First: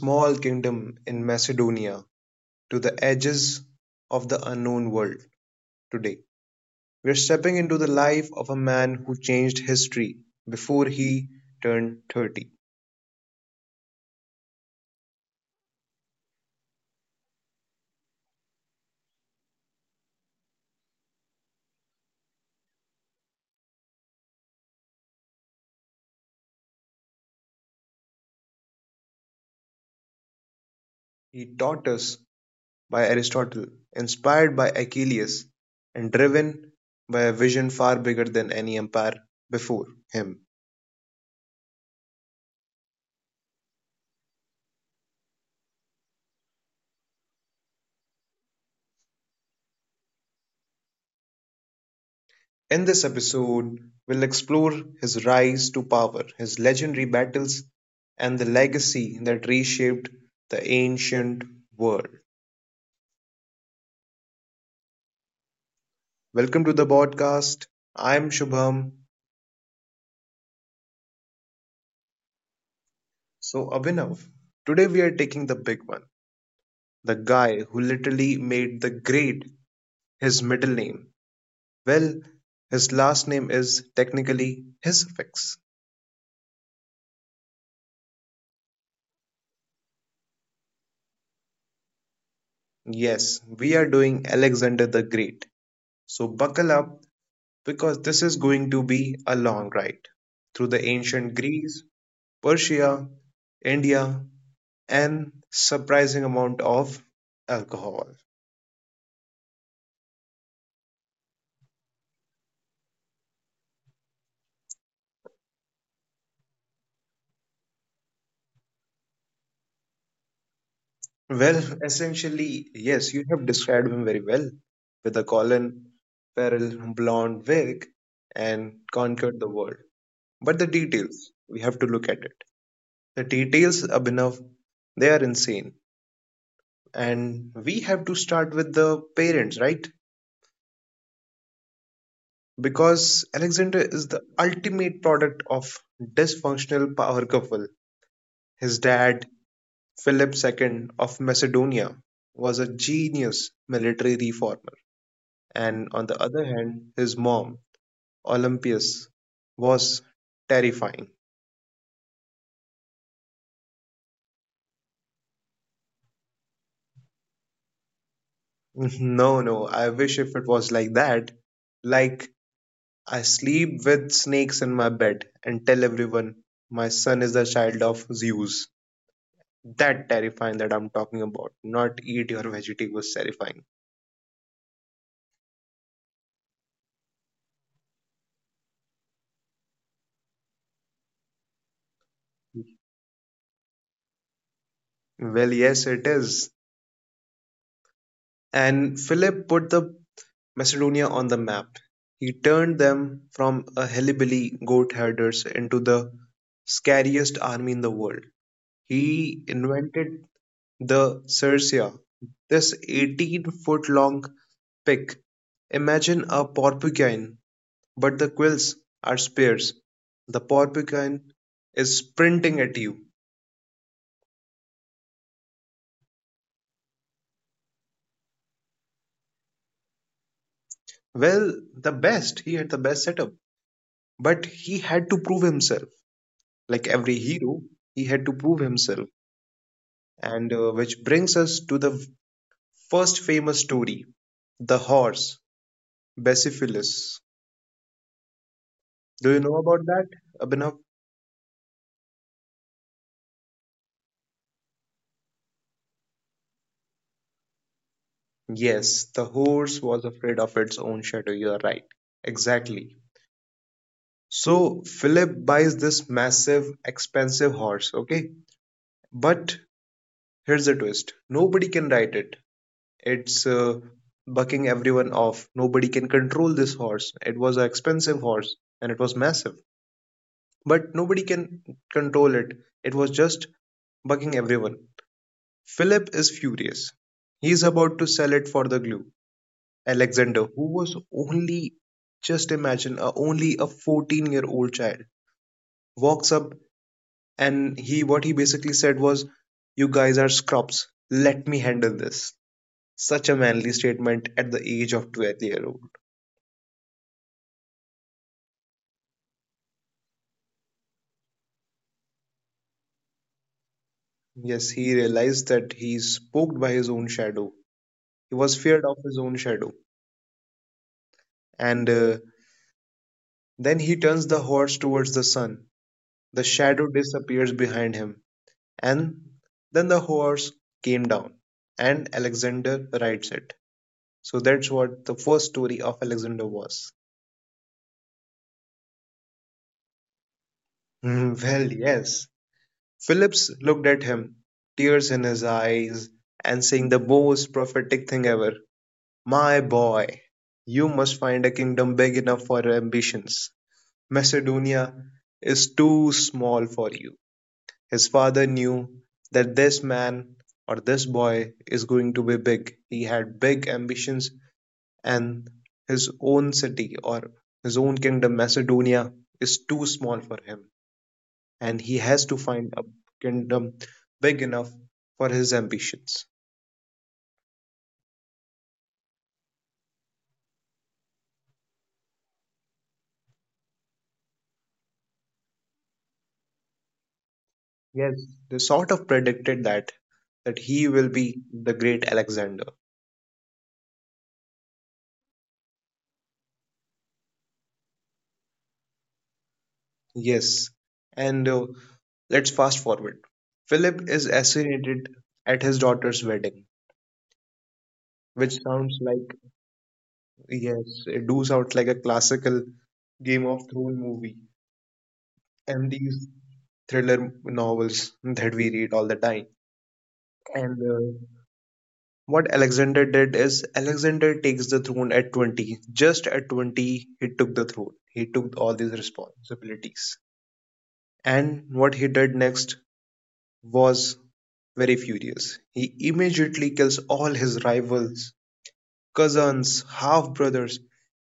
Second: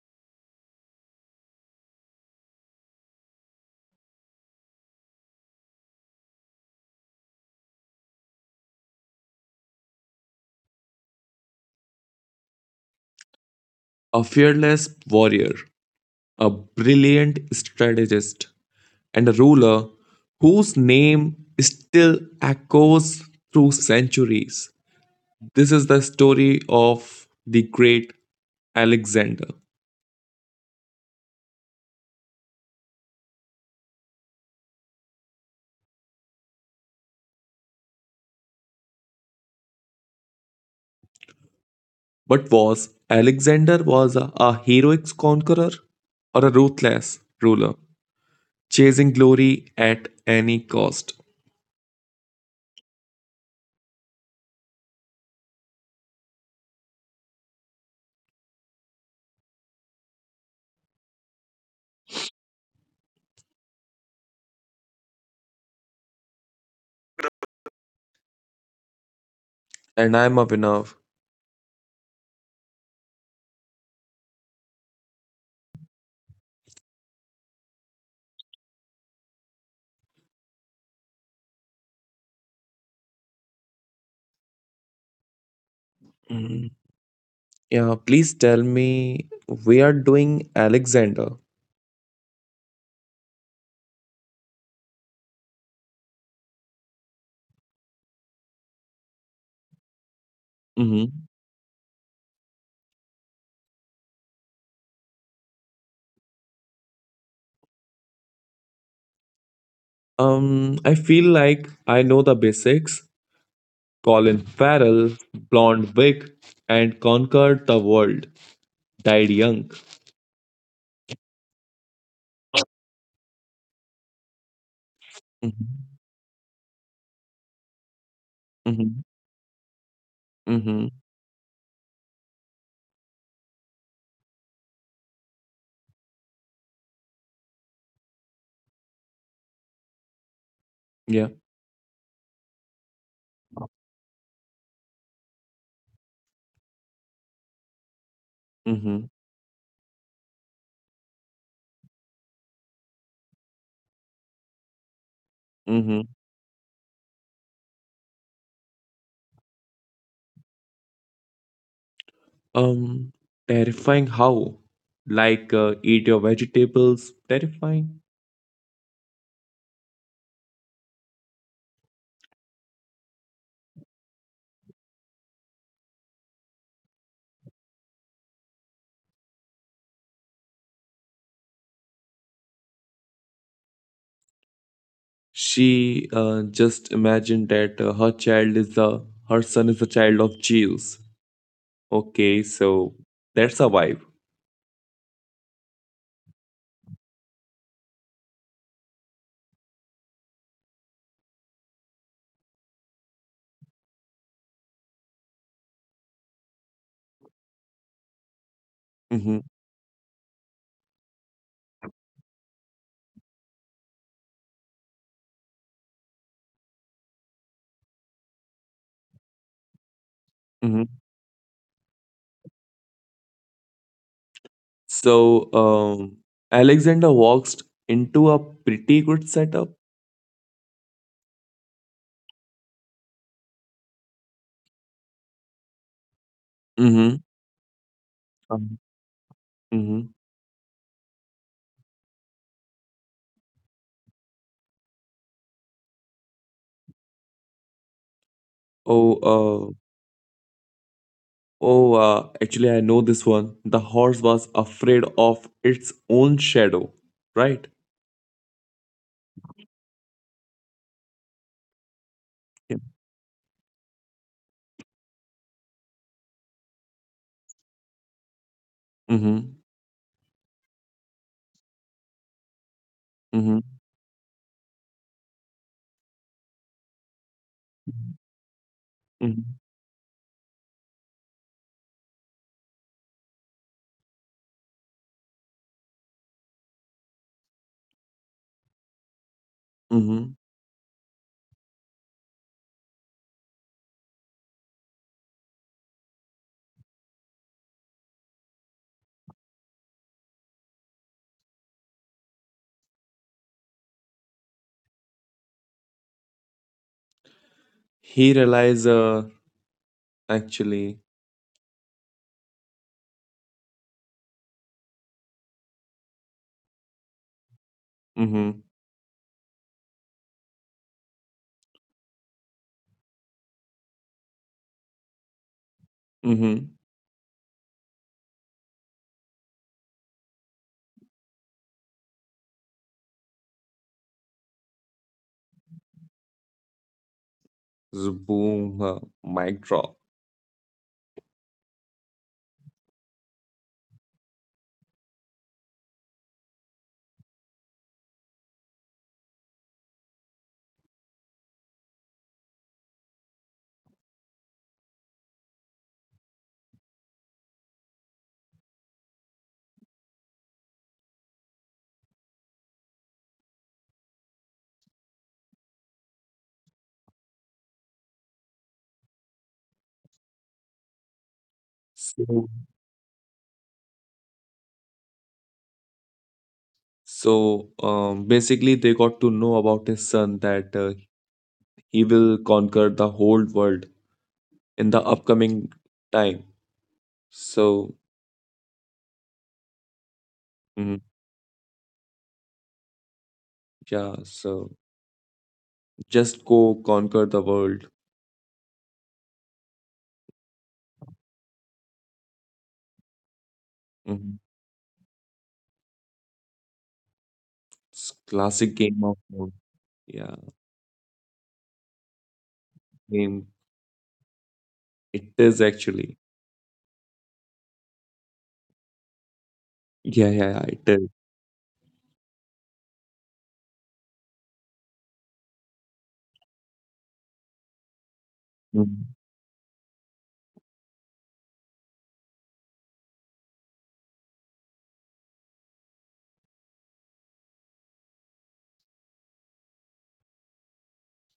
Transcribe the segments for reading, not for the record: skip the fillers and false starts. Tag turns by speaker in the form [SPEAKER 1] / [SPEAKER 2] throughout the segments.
[SPEAKER 1] small kingdom in Macedonia to the edges of the unknown world today, we are stepping into the life of a man who changed history before he turned 30.
[SPEAKER 2] A fearless warrior, a brilliant strategist, and a ruler whose name still echoes through centuries. This is the story of the great Alexander.
[SPEAKER 1] He taught us by Aristotle, inspired by Achilles, and driven by a vision far bigger than any empire before him.
[SPEAKER 2] But was Alexander was a heroic conqueror or a ruthless ruler, chasing glory at any cost?
[SPEAKER 1] In this episode, we'll explore his rise to power, his legendary battles, and the legacy that reshaped the ancient world. Welcome to the podcast. I'm Shubham.
[SPEAKER 2] And I'm Abhinav.
[SPEAKER 1] So, Abhinav, today we are taking the big one, the guy who literally made "the Great" his middle name. Well, his last name is technically his suffix.
[SPEAKER 2] Mhm. Yeah, please tell me we are doing Alexander.
[SPEAKER 1] Yes, we are doing Alexander the Great. So, buckle up because this is going to be a long ride through the ancient Greece, Persia, India, and surprising amount of alcohol.
[SPEAKER 2] I feel like I know the basics. Colin Farrell, blonde wig, and conquered the world. Died young.
[SPEAKER 1] Well, essentially, yes, you have described him very well with a
[SPEAKER 2] Mm-hmm.
[SPEAKER 1] Colin Farrell blonde wig and
[SPEAKER 2] Mm-hmm.
[SPEAKER 1] conquered the world. But the
[SPEAKER 2] Mm-hmm.
[SPEAKER 1] details, we have to look at it. The details, Abhinav, they are insane. And we have to start with the parents, right?
[SPEAKER 2] Yeah.
[SPEAKER 1] Because Alexander is the ultimate product of dysfunctional power couple. His
[SPEAKER 2] Mm-hmm.
[SPEAKER 1] dad, Philip II of Macedonia, was a genius military reformer, and
[SPEAKER 2] Mm-hmm.
[SPEAKER 1] on the other hand, his mom, Olympias, was terrifying.
[SPEAKER 2] Um, terrifying how? Like, eat your vegetables, terrifying.
[SPEAKER 1] No, no, I wish if it was like that. Like, I sleep with snakes in my bed and tell everyone my son is the child of Zeus. That terrifying that I'm talking about. Not eat your veggie, was terrifying.
[SPEAKER 2] She just imagined that her son is the child of Jews. Okay, so that's a vibe.
[SPEAKER 1] Well, yes, it is. And Philip put the Macedonia on the map. He turned them from a hillbilly goat herders into the scariest army in the world. He invented the Circia, this 18-foot long pick. Imagine a porcupine, but the quills are spears. The
[SPEAKER 2] Mhm.
[SPEAKER 1] porcupine is sprinting at you.
[SPEAKER 2] So, um, Alexander walks into a pretty good setup.
[SPEAKER 1] Well, the best. He had the best setup, but he had to prove himself. Like
[SPEAKER 2] Mm-hmm.
[SPEAKER 1] every hero, he had to prove himself.
[SPEAKER 2] Mm-hmm.
[SPEAKER 1] And which brings us to the first famous story, the horse, Basiphilus.
[SPEAKER 2] Oh,
[SPEAKER 1] Do you know
[SPEAKER 2] uh,
[SPEAKER 1] about that, Abhinav?
[SPEAKER 2] oh, actually, I know this one. The horse was afraid of its own shadow, right?
[SPEAKER 1] Yes, the horse was afraid of its own shadow. You are right.
[SPEAKER 2] Yeah.
[SPEAKER 1] Exactly. So Philip buys this massive, expensive horse, okay?
[SPEAKER 2] Mm-hmm.
[SPEAKER 1] But here's the twist. Nobody can ride it.
[SPEAKER 2] Mm-hmm.
[SPEAKER 1] It's bucking everyone off. Nobody can control this horse. It was an expensive horse and it was
[SPEAKER 2] Mm-hmm.
[SPEAKER 1] massive, but nobody can control it. It was just bucking everyone. Philip is furious. He is about to sell it for the glue.
[SPEAKER 2] Mm-hmm.
[SPEAKER 1] Alexander, who was only, just imagine, only a 14-year-old child, walks up and he what he basically said was, "You guys are scrubs. Let me handle this." Such a manly statement at the age of 12-year-old.
[SPEAKER 2] He realized, uh, actually,
[SPEAKER 1] Yes, he realized that he's spooked by his own shadow. He
[SPEAKER 2] mm-hmm.
[SPEAKER 1] was feared of his own shadow. And then he turns the horse towards the sun. The
[SPEAKER 2] Mm-hmm.
[SPEAKER 1] shadow disappears behind him. And then the horse came down. And Alexander rides it. So that's what the first story of Alexander was.
[SPEAKER 2] Boom, mic drop.
[SPEAKER 1] Well, yes. Phillips looked at him, tears in his eyes, and saying the most prophetic thing ever. "My boy, you must find a kingdom big enough for your ambitions. Macedonia is too small for you." His father knew that this man or this boy is going to be big. He had big ambitions, and his own city or his own kingdom, Macedonia, is too small for him. And he has to
[SPEAKER 2] So,
[SPEAKER 1] find a kingdom big enough for his ambitions.
[SPEAKER 2] so basically, they got to know about his son that he will conquer the whole world in the upcoming time. So,
[SPEAKER 1] Yes, they sort of predicted that
[SPEAKER 2] mhm,
[SPEAKER 1] he will be the great Alexander.
[SPEAKER 2] yeah, so just go conquer the world.
[SPEAKER 1] Yes, and let's fast forward. Philip is
[SPEAKER 2] Mhm.
[SPEAKER 1] assassinated at his daughter's wedding,
[SPEAKER 2] It's
[SPEAKER 1] which
[SPEAKER 2] classic game
[SPEAKER 1] sounds
[SPEAKER 2] of
[SPEAKER 1] like,
[SPEAKER 2] war. Yeah,
[SPEAKER 1] yes, it do sound like a classical
[SPEAKER 2] game.
[SPEAKER 1] Game of Thrones movie
[SPEAKER 2] It is
[SPEAKER 1] and
[SPEAKER 2] actually.
[SPEAKER 1] these thriller novels that we read all the time.
[SPEAKER 2] Yeah, yeah, yeah, it
[SPEAKER 1] And
[SPEAKER 2] is.
[SPEAKER 1] What Alexander did is Alexander takes the throne at 20. Just at 20, he took the throne. He took all these
[SPEAKER 2] Mhm.
[SPEAKER 1] responsibilities. And what he did next was very furious. He immediately kills all his rivals, cousins, half brothers,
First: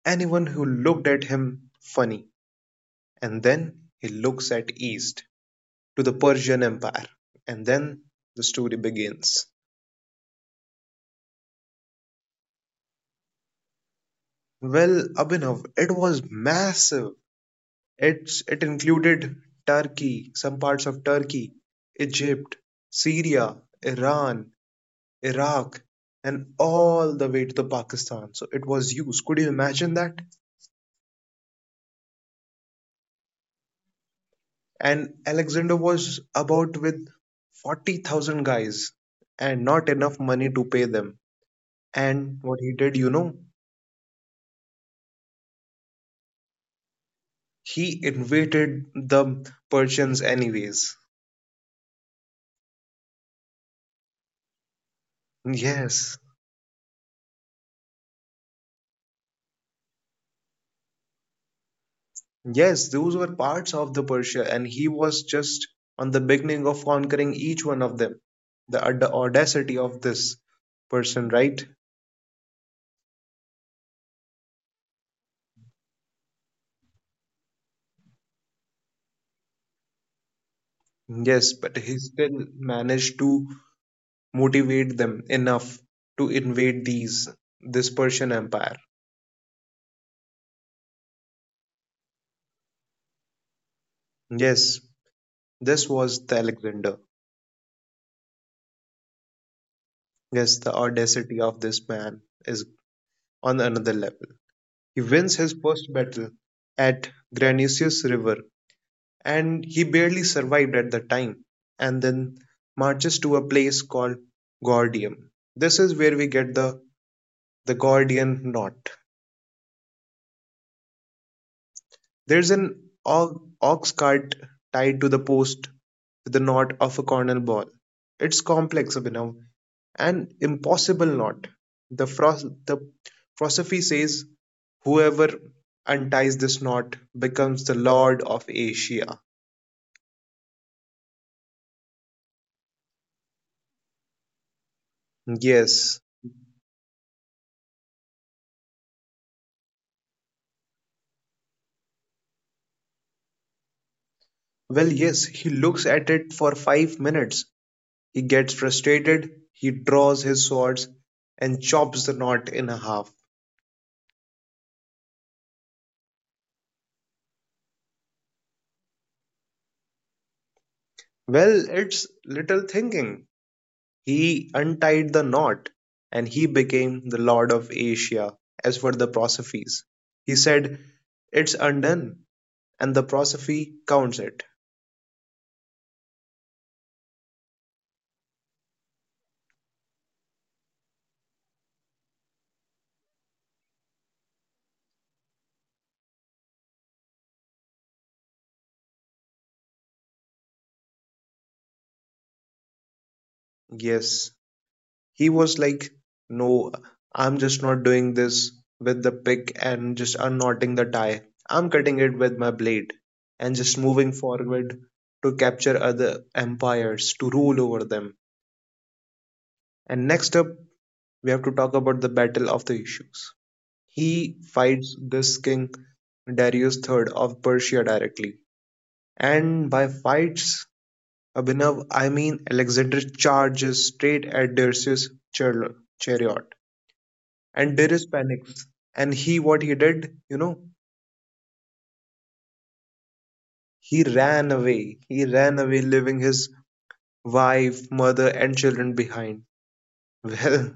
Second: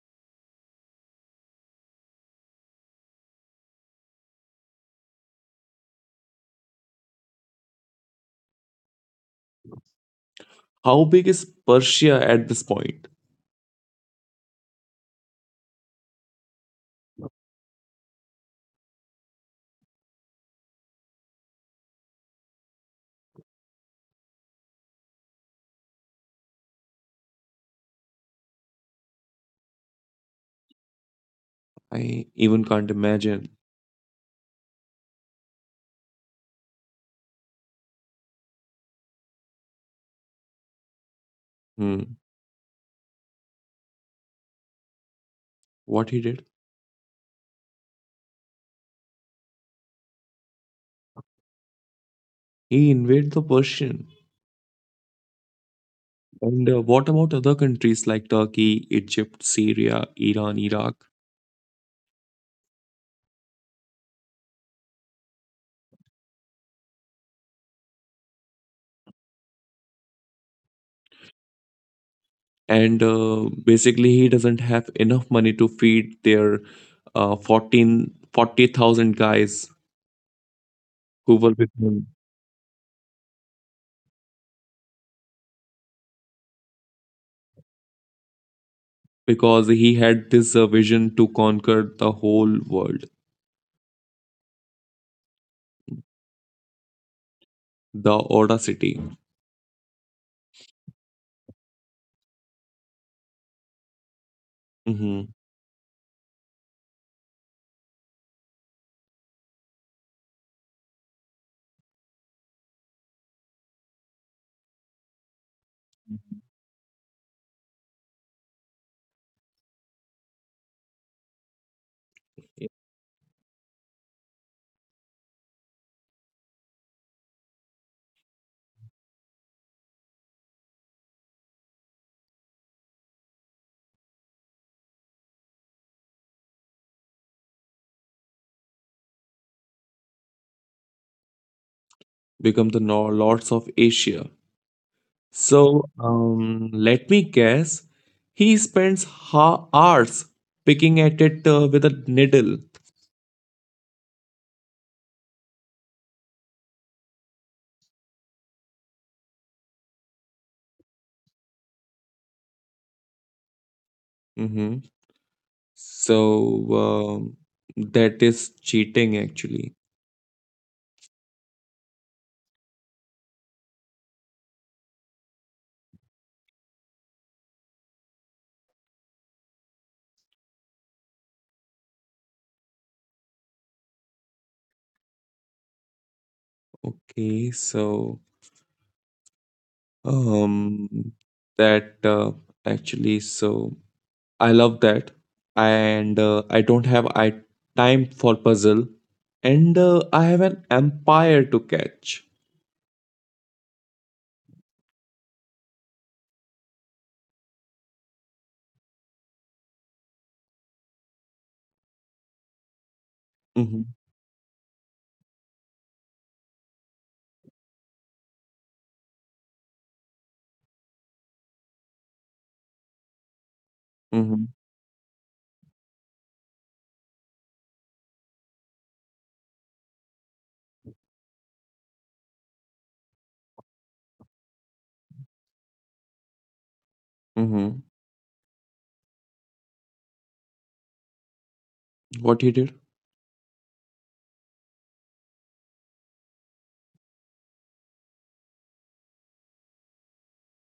[SPEAKER 1] anyone who looked at him funny. And then he looks at east to the Persian Empire. And then the story begins.
[SPEAKER 2] How big is Persia at this point?
[SPEAKER 1] Well, Abhinav, it was massive. It included Turkey, some parts of Turkey, Egypt, Syria, Iran, Iraq, and all the way to the Pakistan. So it was used. Could you imagine that?
[SPEAKER 2] I even can't imagine.
[SPEAKER 1] And Alexander was about with 40,000 guys and not enough money to pay them.
[SPEAKER 2] Hmm.
[SPEAKER 1] And what he did, you know,
[SPEAKER 2] What he did?
[SPEAKER 1] he invaded the Persians anyways.
[SPEAKER 2] He invaded the Persian.
[SPEAKER 1] Yes,
[SPEAKER 2] And what about other countries like Turkey, Egypt, Syria, Iran, Iraq?
[SPEAKER 1] yes, those were parts of the Persia, and he was just on the beginning of conquering each one of them. The audacity of this person, right?
[SPEAKER 2] And basically, he doesn't have enough money to feed their 14 40,000 guys who were
[SPEAKER 1] Yes,
[SPEAKER 2] with
[SPEAKER 1] but he
[SPEAKER 2] him
[SPEAKER 1] still managed to motivate them enough to invade these this Persian empire.
[SPEAKER 2] because he had this vision to conquer the whole world,
[SPEAKER 1] Yes, this was the Alexander.
[SPEAKER 2] the audacity,
[SPEAKER 1] Yes, the audacity of this man is on another level. He
[SPEAKER 2] hmm
[SPEAKER 1] wins his first battle at Granusius River and he barely survived at the time, and then marches to a place called Gordium. This is where we get the Gordian knot. There's an ox cart tied to the post with the knot of a cornel ball. It's complex, Abhinav, an impossible knot. The philosophy says whoever unties this knot becomes the lord of Asia.
[SPEAKER 2] become the lords of Asia. So,
[SPEAKER 1] Yes.
[SPEAKER 2] let me guess, he spends hours picking at it with a needle.
[SPEAKER 1] Well, yes, he looks at it for 5 minutes. He gets frustrated, he draws his swords and chops the knot in half.
[SPEAKER 2] Mm-hmm. So, um, that is cheating actually.
[SPEAKER 1] Well, it's little thinking. He untied the knot and he became the Lord of Asia, as for the Prosophies. He said, "It's undone," and the Prosophy counts it.
[SPEAKER 2] Okay, so um that actually so I love that and I don't have I time for puzzle and I have an empire to catch.
[SPEAKER 1] Yes. He was like, "No, I'm just not doing this with the pick and just unknotting the tie. I'm cutting it with my blade and just
[SPEAKER 2] Mm-hmm.
[SPEAKER 1] moving forward to capture other empires, to rule over them." And next up, we have to talk about the Battle of the Issues. He
[SPEAKER 2] Mm-hmm.
[SPEAKER 1] fights this king, Darius III of Persia, directly. And by fights, Abhinav, I mean Alexander charges straight at Darius' chariot and
[SPEAKER 2] Mm-hmm.
[SPEAKER 1] there is panics. And he, what he did, you know,
[SPEAKER 2] What he did?
[SPEAKER 1] he ran away. He ran away, leaving his wife, mother, and children behind. Well,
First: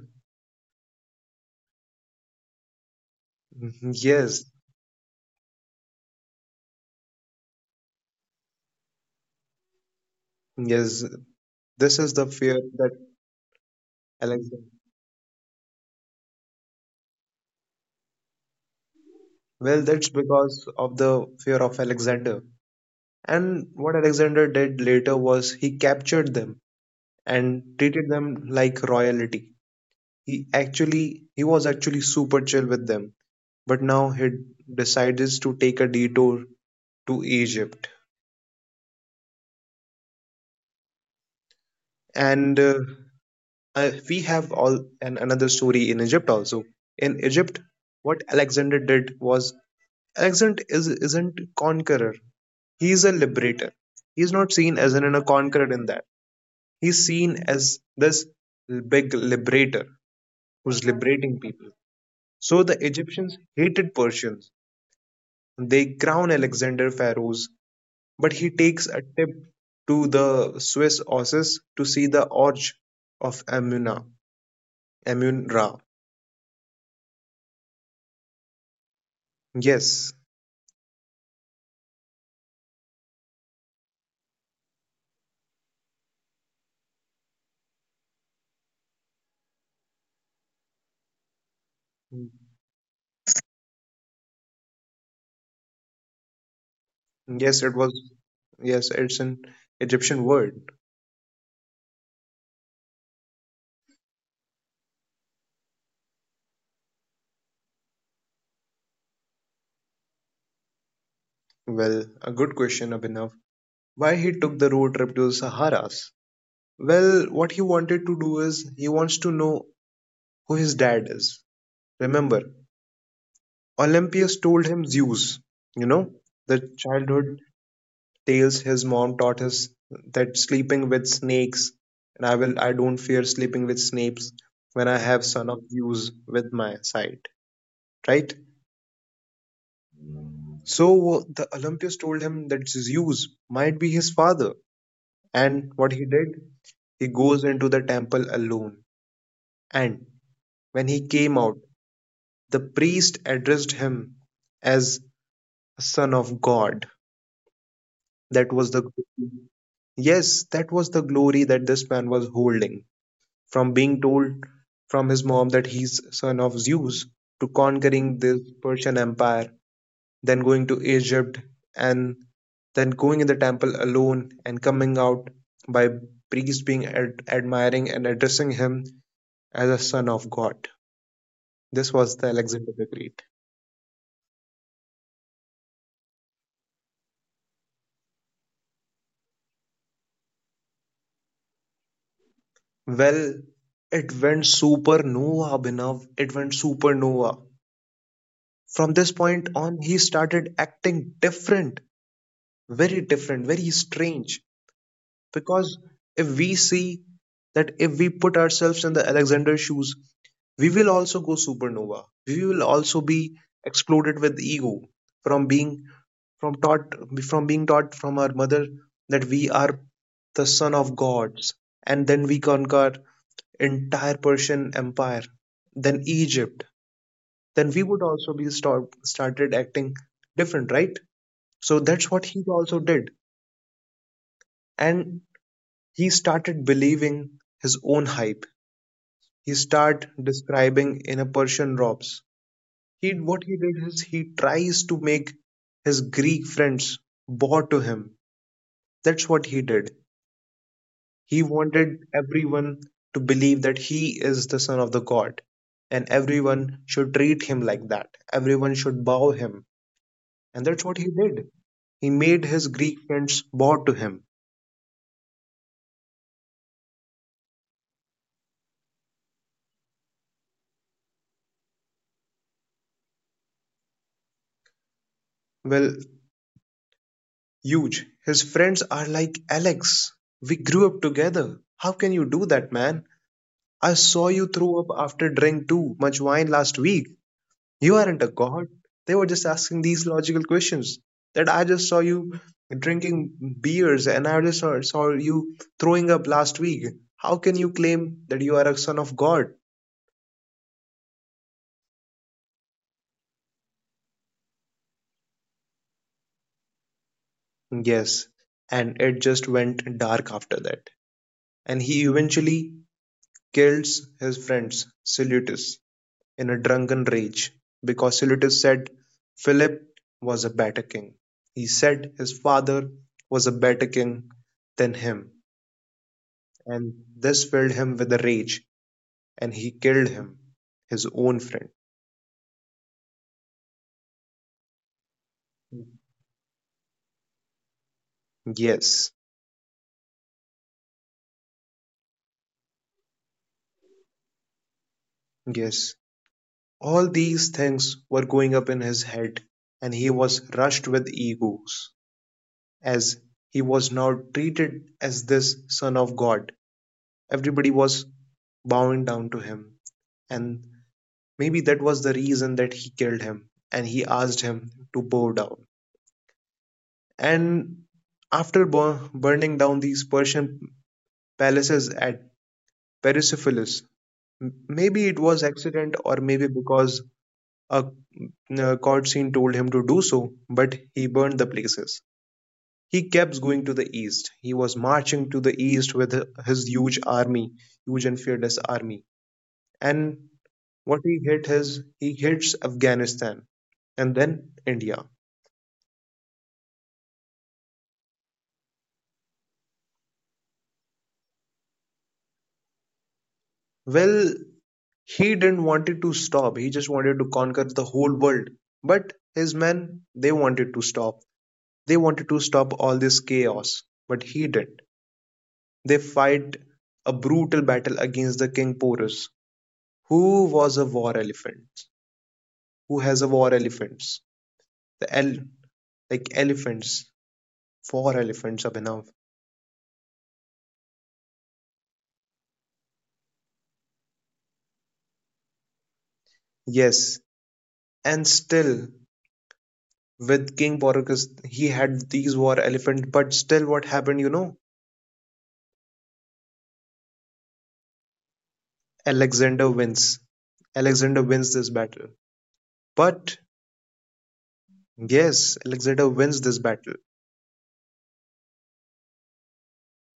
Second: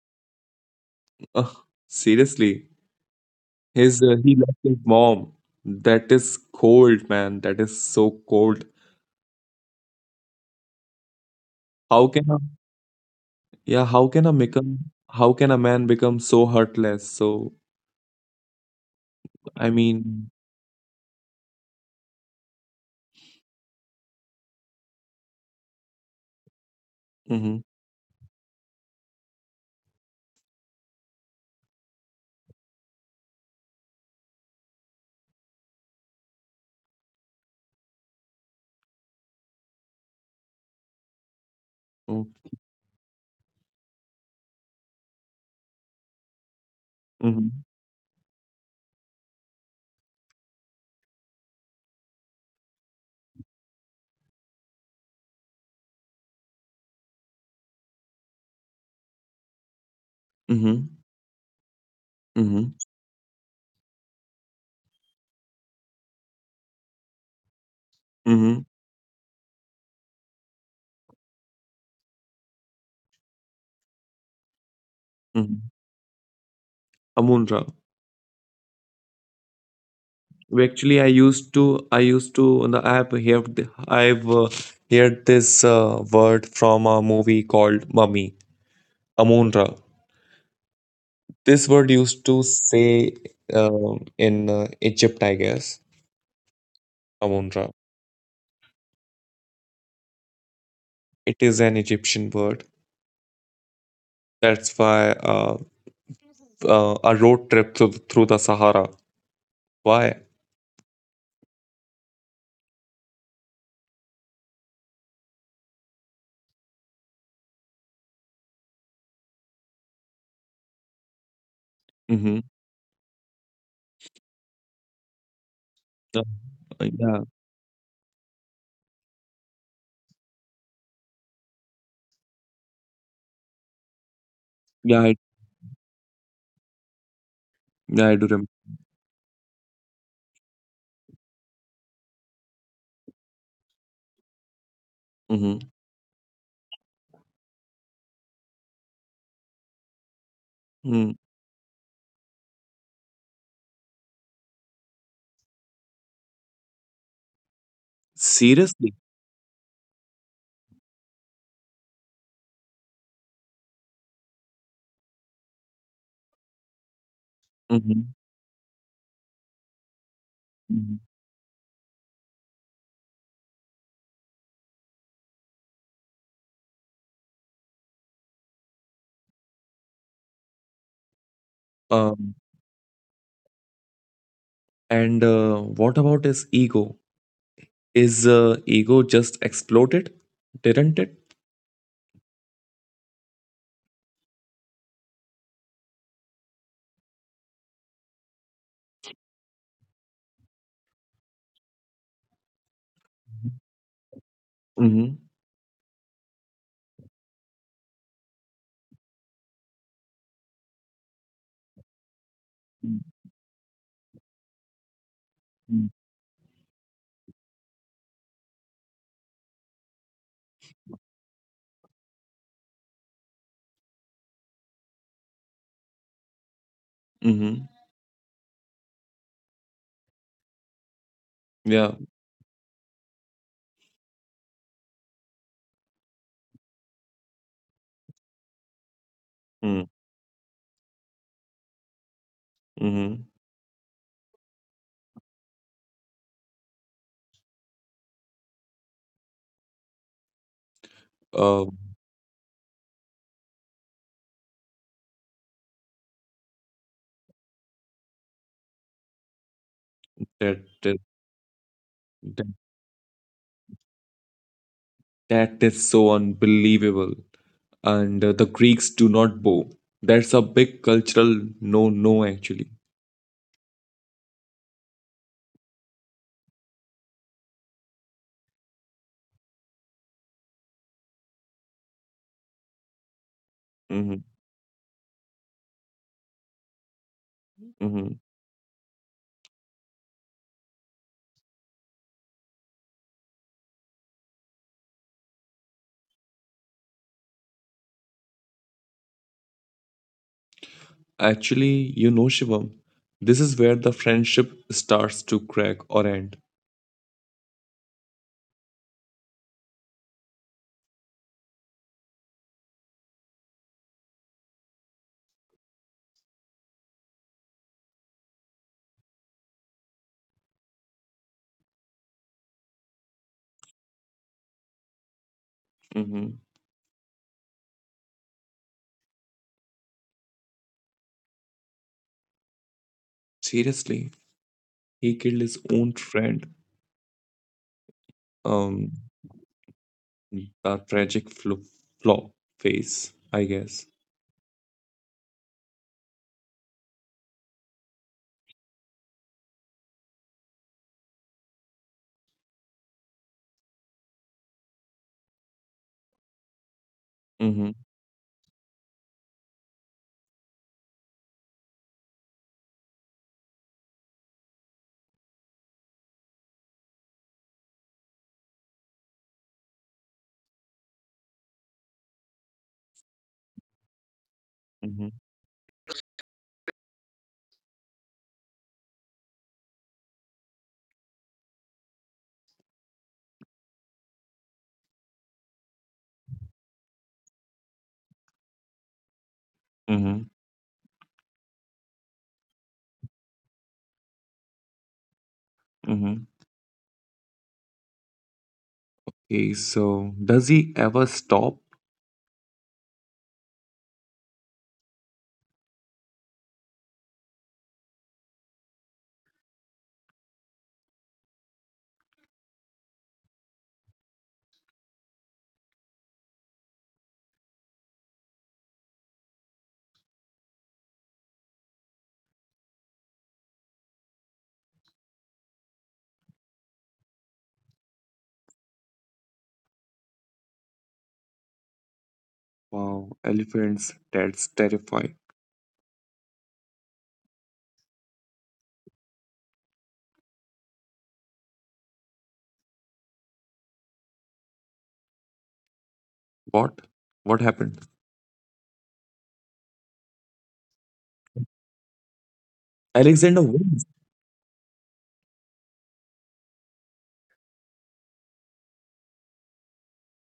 [SPEAKER 2] Ugh, seriously, his he
[SPEAKER 1] yes,
[SPEAKER 2] left his mom. That is cold, man. That is so cold.
[SPEAKER 1] yes, this
[SPEAKER 2] How
[SPEAKER 1] is
[SPEAKER 2] can
[SPEAKER 1] the
[SPEAKER 2] a
[SPEAKER 1] fear that
[SPEAKER 2] Yeah, how can a
[SPEAKER 1] Alexander.
[SPEAKER 2] become how can a man become so heartless? So I
[SPEAKER 1] Well, that's
[SPEAKER 2] mean,
[SPEAKER 1] because of the fear of Alexander. And what Alexander did later was he captured them
[SPEAKER 2] mm-hmm,
[SPEAKER 1] and treated them like royalty. He was actually super chill with them. But now he decides to take a detour to Egypt.
[SPEAKER 2] mm,
[SPEAKER 1] And we have all and another story in Egypt also. In
[SPEAKER 2] mm-hmm,
[SPEAKER 1] Egypt, what Alexander did was Alexander is isn't conqueror. He is a liberator. He is not seen as a conqueror in that. He's seen as this big liberator who's
[SPEAKER 2] mm-hmm,
[SPEAKER 1] liberating people. So
[SPEAKER 2] mm-hmm,
[SPEAKER 1] the Egyptians hated Persians. They crown Alexander pharaohs, but he
[SPEAKER 2] mm-hmm,
[SPEAKER 1] takes a tip to the Swiss horses to see the Orge of Amuna. Amun
[SPEAKER 2] mm-hmm.
[SPEAKER 1] Ra.
[SPEAKER 2] Amunra.
[SPEAKER 1] Yes.
[SPEAKER 2] We Actually, I used to on the app here I've heard this word from a movie called Mummy, Amunra. This word used to say in Egypt, I guess,
[SPEAKER 1] Yes,
[SPEAKER 2] Amunra.
[SPEAKER 1] it was. Yes, it's an Egyptian word.
[SPEAKER 2] It is an Egyptian word. That's why a road trip through the Sahara. Why?
[SPEAKER 1] Well, a good question, Abhinav. Why he took the road trip to the Saharas? Well, what he wanted to do is he wants to know who his dad is.
[SPEAKER 2] Mhm.
[SPEAKER 1] Remember, Olympias told him Zeus. You know,
[SPEAKER 2] Uh,
[SPEAKER 1] the
[SPEAKER 2] yeah.
[SPEAKER 1] childhood tales his mom taught us that sleeping with snakes, and I don't fear sleeping with snakes when I
[SPEAKER 2] Yeah, I
[SPEAKER 1] have son of Zeus with my side,
[SPEAKER 2] yeah, I do
[SPEAKER 1] right?
[SPEAKER 2] remember.
[SPEAKER 1] So the Olympius told him that Zeus might be his father.
[SPEAKER 2] Mhm.
[SPEAKER 1] And what he did, he goes into the temple alone. And when he
[SPEAKER 2] Mm.
[SPEAKER 1] came out, the priest addressed him as a son of God. That was the
[SPEAKER 2] Seriously?
[SPEAKER 1] yes, that was the glory that this man was holding. From being told from his mom that he's son of Zeus to
[SPEAKER 2] Mhm.
[SPEAKER 1] conquering this Persian Empire, then going to
[SPEAKER 2] Mhm.
[SPEAKER 1] Egypt, and then going in the temple alone and coming out by priests being admiring and addressing him as a son of God. This was the
[SPEAKER 2] Um,
[SPEAKER 1] Alexander the Great.
[SPEAKER 2] and, what about his ego? Is ego just exploded, didn't it?
[SPEAKER 1] Well, it went supernova, Abhinav. It went supernova. From this point on, he started acting different, very strange.
[SPEAKER 2] Mhm.
[SPEAKER 1] Because if we see that if we put ourselves in the Alexander shoes, we will also go supernova, we will also
[SPEAKER 2] Mm,
[SPEAKER 1] be exploded with ego, from being
[SPEAKER 2] mm.
[SPEAKER 1] from taught from being taught from our mother that we are the son of gods, and then we conquer entire Persian empire, then Egypt,
[SPEAKER 2] Mhm.
[SPEAKER 1] then we would also be started acting different, right? So
[SPEAKER 2] Yeah.
[SPEAKER 1] that's what he also did. And he started believing his own hype. He
[SPEAKER 2] Mm.
[SPEAKER 1] started describing in a Persian robes. He
[SPEAKER 2] Mhm.
[SPEAKER 1] what he did is he tries to make his Greek friends bow to him. That's what he did. He
[SPEAKER 2] Um,
[SPEAKER 1] wanted everyone to believe that he is the son of the God, and everyone should treat him like that. Everyone should bow him,
[SPEAKER 2] that
[SPEAKER 1] and that's what
[SPEAKER 2] that
[SPEAKER 1] he did, he
[SPEAKER 2] that
[SPEAKER 1] made his Greek friends bow to him.
[SPEAKER 2] that is so unbelievable. And, the Greeks do not bow. That's a big cultural no-no, actually.
[SPEAKER 1] Well, huge. His friends are like, "Alex, we grew up together. How can you do that, man?" I
[SPEAKER 2] Mhm.
[SPEAKER 1] saw you throw up after drink too much wine last week. You
[SPEAKER 2] Mhm.
[SPEAKER 1] aren't a god. They were just asking these logical questions. That I just saw you drinking beers and I just saw you throwing up last week. How can you claim that you are a son of God?
[SPEAKER 2] Actually, you know, Shivam, this is where the friendship starts to crack or end.
[SPEAKER 1] Yes. And it just went dark after that. And he eventually kills his friends, Salutis in a drunken rage because Silius said Philip was a better king. He said his father was a better king than him,
[SPEAKER 2] Hmm.
[SPEAKER 1] and this filled him with a rage, and he killed him, his own friend.
[SPEAKER 2] Seriously, he killed his own friend. Um,
[SPEAKER 1] Yes,
[SPEAKER 2] the tragic flaw face, I guess.
[SPEAKER 1] yes. All these things were going up in his head, and he was rushed with egos, as he was now treated as this son of God. Everybody
[SPEAKER 2] Mm-hmm.
[SPEAKER 1] was bowing down to him, and maybe that was the reason that he killed him and he asked him to bow down. And after burning down these Persian palaces at Persepolis,
[SPEAKER 2] Mm-hmm.
[SPEAKER 1] maybe it was accident or maybe because a, a court scene told him to do so, but he burned the places. He kept going to the east. He was marching to the east with his huge army, huge and fearless army.
[SPEAKER 2] Mm-hmm.
[SPEAKER 1] And what he hit is he hits Afghanistan and then India.
[SPEAKER 2] Mm-hmm. Okay, so does he ever stop?
[SPEAKER 1] Well, he didn't wanted to stop. He just wanted to conquer the whole world. But his men, they wanted to stop. They wanted to stop all this chaos, but he didn't. They fight a brutal battle against the King Porus, who was a war elephant, who has a war elephants. The el like elephants, four elephants, Abhinav.
[SPEAKER 2] Wow, elephants, that's terrifying.
[SPEAKER 1] Yes, and still with King Porus, he had these war elephants. But still, what happened?
[SPEAKER 2] What? What happened?
[SPEAKER 1] Alexander wins. Alexander wins this battle.
[SPEAKER 2] Alexander
[SPEAKER 1] But
[SPEAKER 2] wins.
[SPEAKER 1] yes, Alexander wins this battle.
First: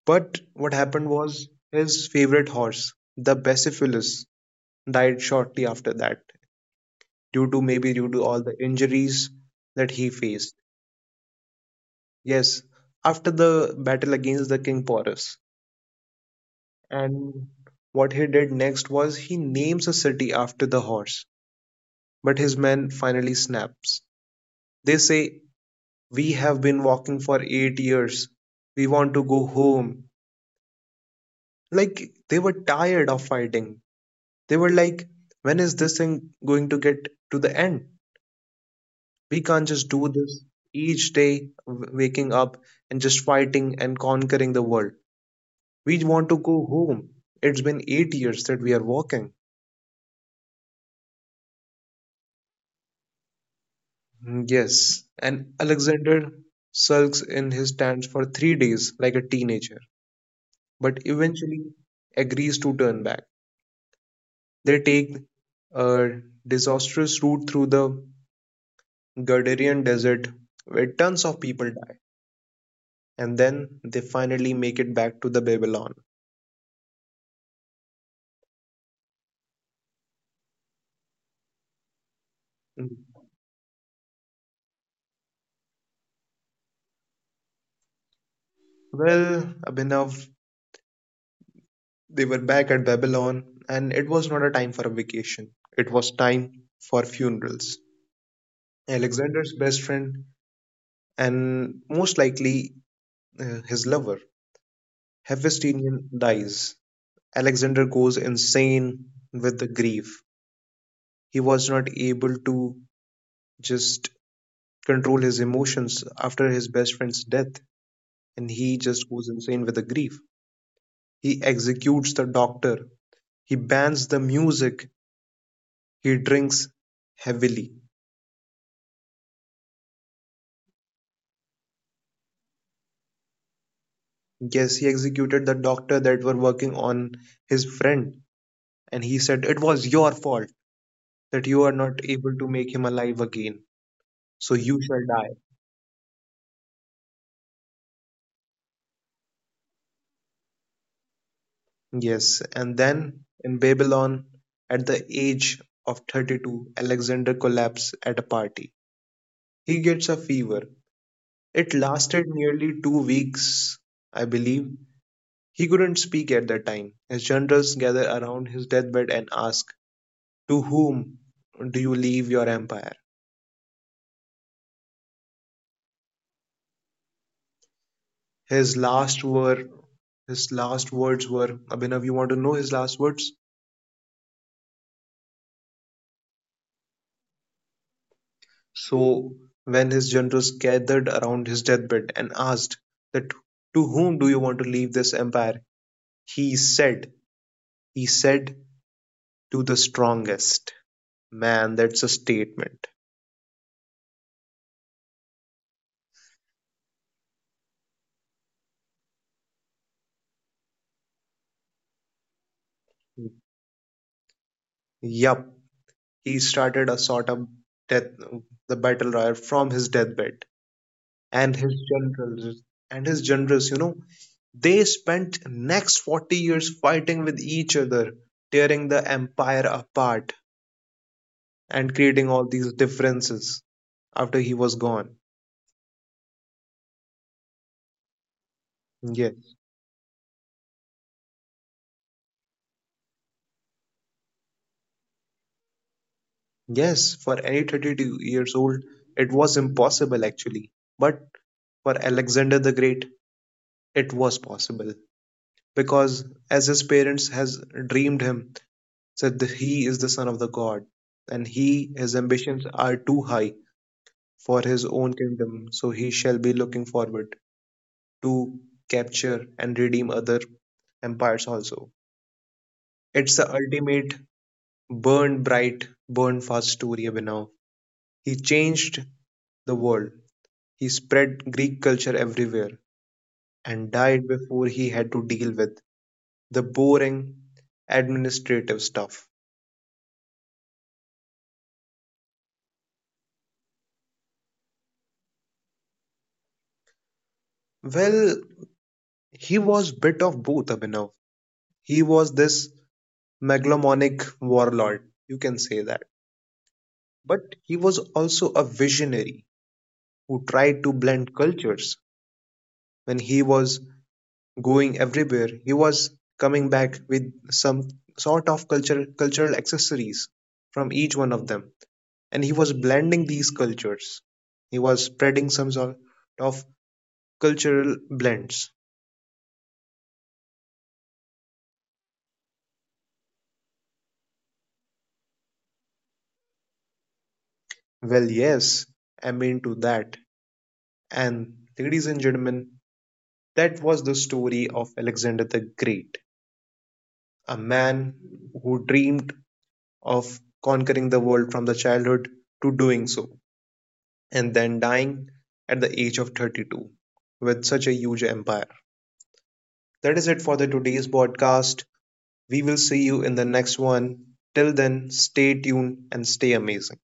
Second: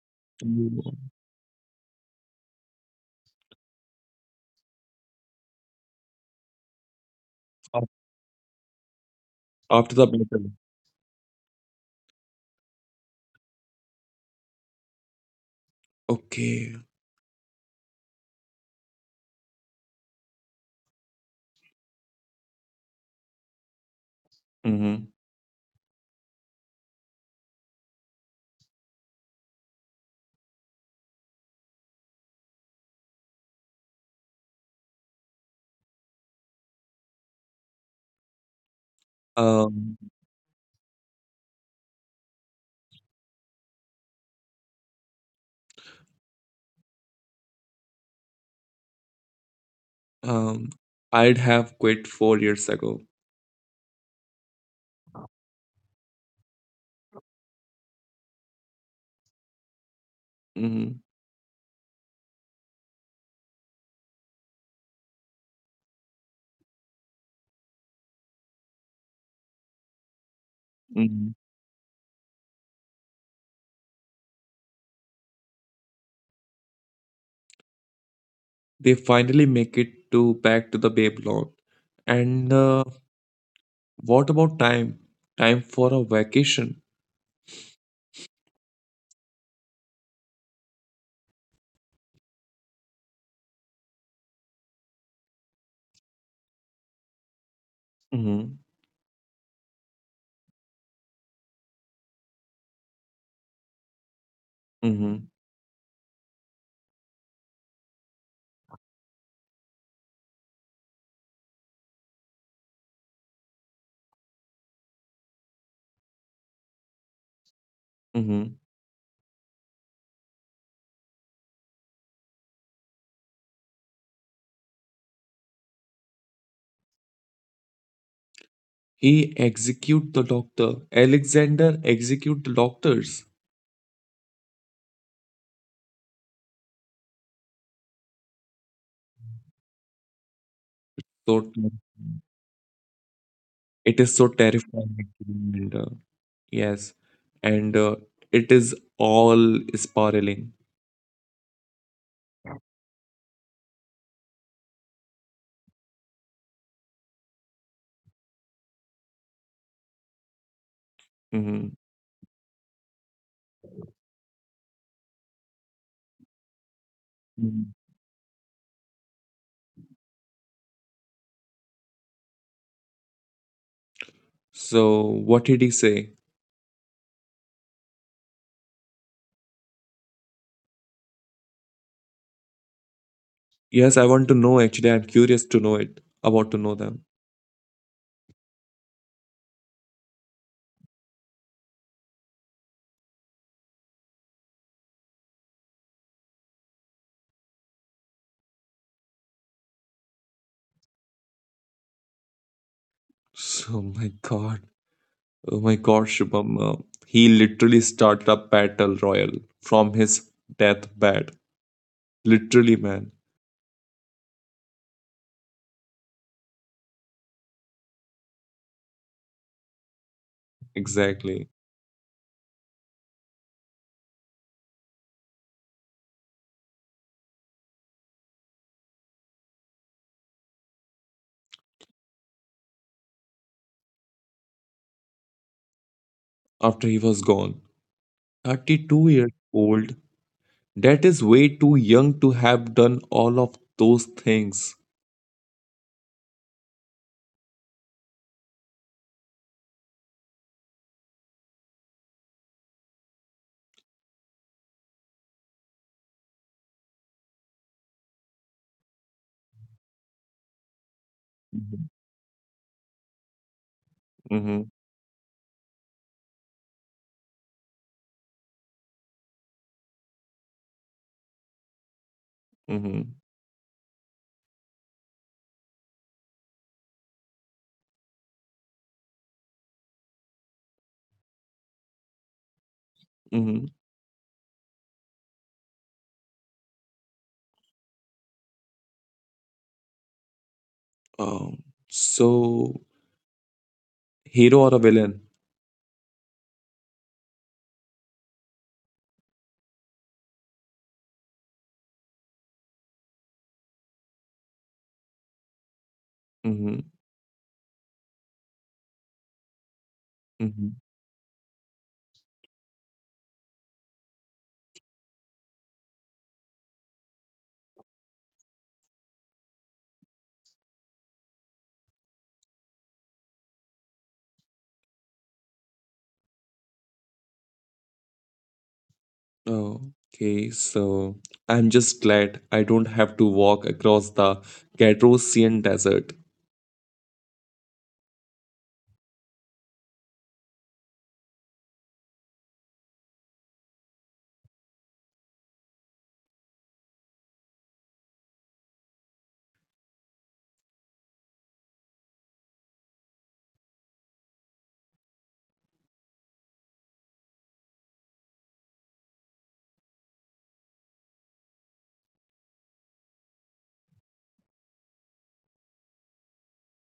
[SPEAKER 1] But what
[SPEAKER 2] Mm,
[SPEAKER 1] happened was his favorite horse, the Bucephalus, died shortly after that due to
[SPEAKER 2] af-
[SPEAKER 1] maybe due to all the injuries that
[SPEAKER 2] after the
[SPEAKER 1] he
[SPEAKER 2] battle.
[SPEAKER 1] faced. Yes, after the battle against the King Porus.
[SPEAKER 2] Okay.
[SPEAKER 1] And what he did next was he names a city after the horse, but his men finally snaps. They
[SPEAKER 2] Mm-hmm.
[SPEAKER 1] say we have been walking for 8 years. We want to go home. Like, they were tired of fighting. They were like, when is this thing going to get to the end? We can't just
[SPEAKER 2] Um,
[SPEAKER 1] do this each day, waking up and just fighting and conquering the world. We want to go home. It's been 8 years that we are walking.
[SPEAKER 2] Um, I'd have quit 4 years ago.
[SPEAKER 1] Mm, yes. And Alexander sulks in his stance for 3 days like a teenager, but
[SPEAKER 2] Mhm,
[SPEAKER 1] eventually agrees to turn back. They take a disastrous route through the Gardarian desert where tons
[SPEAKER 2] mhm.
[SPEAKER 1] of people die, and then they finally make it back to the Babylon.
[SPEAKER 2] They finally make it to back to the Babylon. And what about time? Time for a vacation.
[SPEAKER 1] Well, Abhinav, they were back at Babylon, and it was not a time for a vacation. It was time for funerals.
[SPEAKER 2] Mhm,
[SPEAKER 1] Alexander's best friend, and most likely his lover,
[SPEAKER 2] mhm,
[SPEAKER 1] Hephaestion, dies. Alexander goes insane with the grief. He was not able to just control his emotions after his best friend's death, and
[SPEAKER 2] mhm.
[SPEAKER 1] he just goes insane with the grief. He executes the doctor, he bans the music, he drinks heavily.
[SPEAKER 2] He execute the doctor. Alexander execute the doctors.
[SPEAKER 1] Yes, he executed the doctor that were working on his friend, and he said it was your fault
[SPEAKER 2] So
[SPEAKER 1] that you are
[SPEAKER 2] Mhm.
[SPEAKER 1] not able to make him alive again.
[SPEAKER 2] it is so
[SPEAKER 1] So you shall
[SPEAKER 2] terrifying.
[SPEAKER 1] die.
[SPEAKER 2] And, yes, and it is all spiraling.
[SPEAKER 1] Yes, and then in Babylon, at the age of 32, Alexander collapses at a party. He gets a fever. It
[SPEAKER 2] Mhm.
[SPEAKER 1] lasted nearly 2 weeks, I believe. He couldn't speak at that time, as generals
[SPEAKER 2] Mhm.
[SPEAKER 1] gathered around his deathbed and asked, to whom do you leave your empire?
[SPEAKER 2] So what did he say?
[SPEAKER 1] His last were his last words were, Abhinav, you want to know his last words?
[SPEAKER 2] Yes, I want to know actually. I'm curious to know it, about to know them.
[SPEAKER 1] So when his generals gathered around his deathbed and asked that to whom do you want to leave this empire? He said, he said, to the strongest. Man, that's a statement.
[SPEAKER 2] So, my God. Oh my God, Shubham. He literally started a battle royal from his deathbed. Literally, man.
[SPEAKER 1] Yup, he started a sort of death, the battle royal from his deathbed, and
[SPEAKER 2] Exactly.
[SPEAKER 1] his generals, they spent next 40 years fighting with each other, tearing the empire apart and creating all these differences after he was gone.
[SPEAKER 2] After he was gone. 32 years
[SPEAKER 1] Yes,
[SPEAKER 2] old. That is way too young to have done all of those things.
[SPEAKER 1] yes, for any 32 years old, it was impossible actually. But for Alexander the Great, it was possible because as his parents has dreamed him, said that he is the son of the god, and he
[SPEAKER 2] Mm-hmm.
[SPEAKER 1] his ambitions are too high for his own kingdom, so he shall be looking forward to capture and redeem other empires also.
[SPEAKER 2] Mm-hmm.
[SPEAKER 1] It's the ultimate burn bright, burn fast story, Abhinav. He changed the world. He spread Greek culture everywhere
[SPEAKER 2] Mm-hmm.
[SPEAKER 1] and died before he had to deal with the boring administrative stuff.
[SPEAKER 2] Um, so, hero or a villain?
[SPEAKER 1] Well, he was bit of both, Abhinav. He was this megalomaniac warlord, you can say that.
[SPEAKER 2] Mm-hmm.
[SPEAKER 1] But he was also a visionary who
[SPEAKER 2] Mm-hmm.
[SPEAKER 1] tried to blend cultures. When he was going everywhere, he was coming back with some sort of culture, cultural accessories from each one of them. And he was blending these cultures. He was spreading some sort of cultural blends.
[SPEAKER 2] Oh, okay, so I'm just glad I don't have to walk across the Gadrosian desert.
[SPEAKER 1] Well, yes, I'm into that. And ladies and gentlemen, that was the story of Alexander the Great, a man who dreamed of conquering the world from the childhood to doing so, and then dying at the age of 32 with such a huge empire. That is it for the today's podcast. We will see you in the next one. Till then, stay tuned and stay amazing.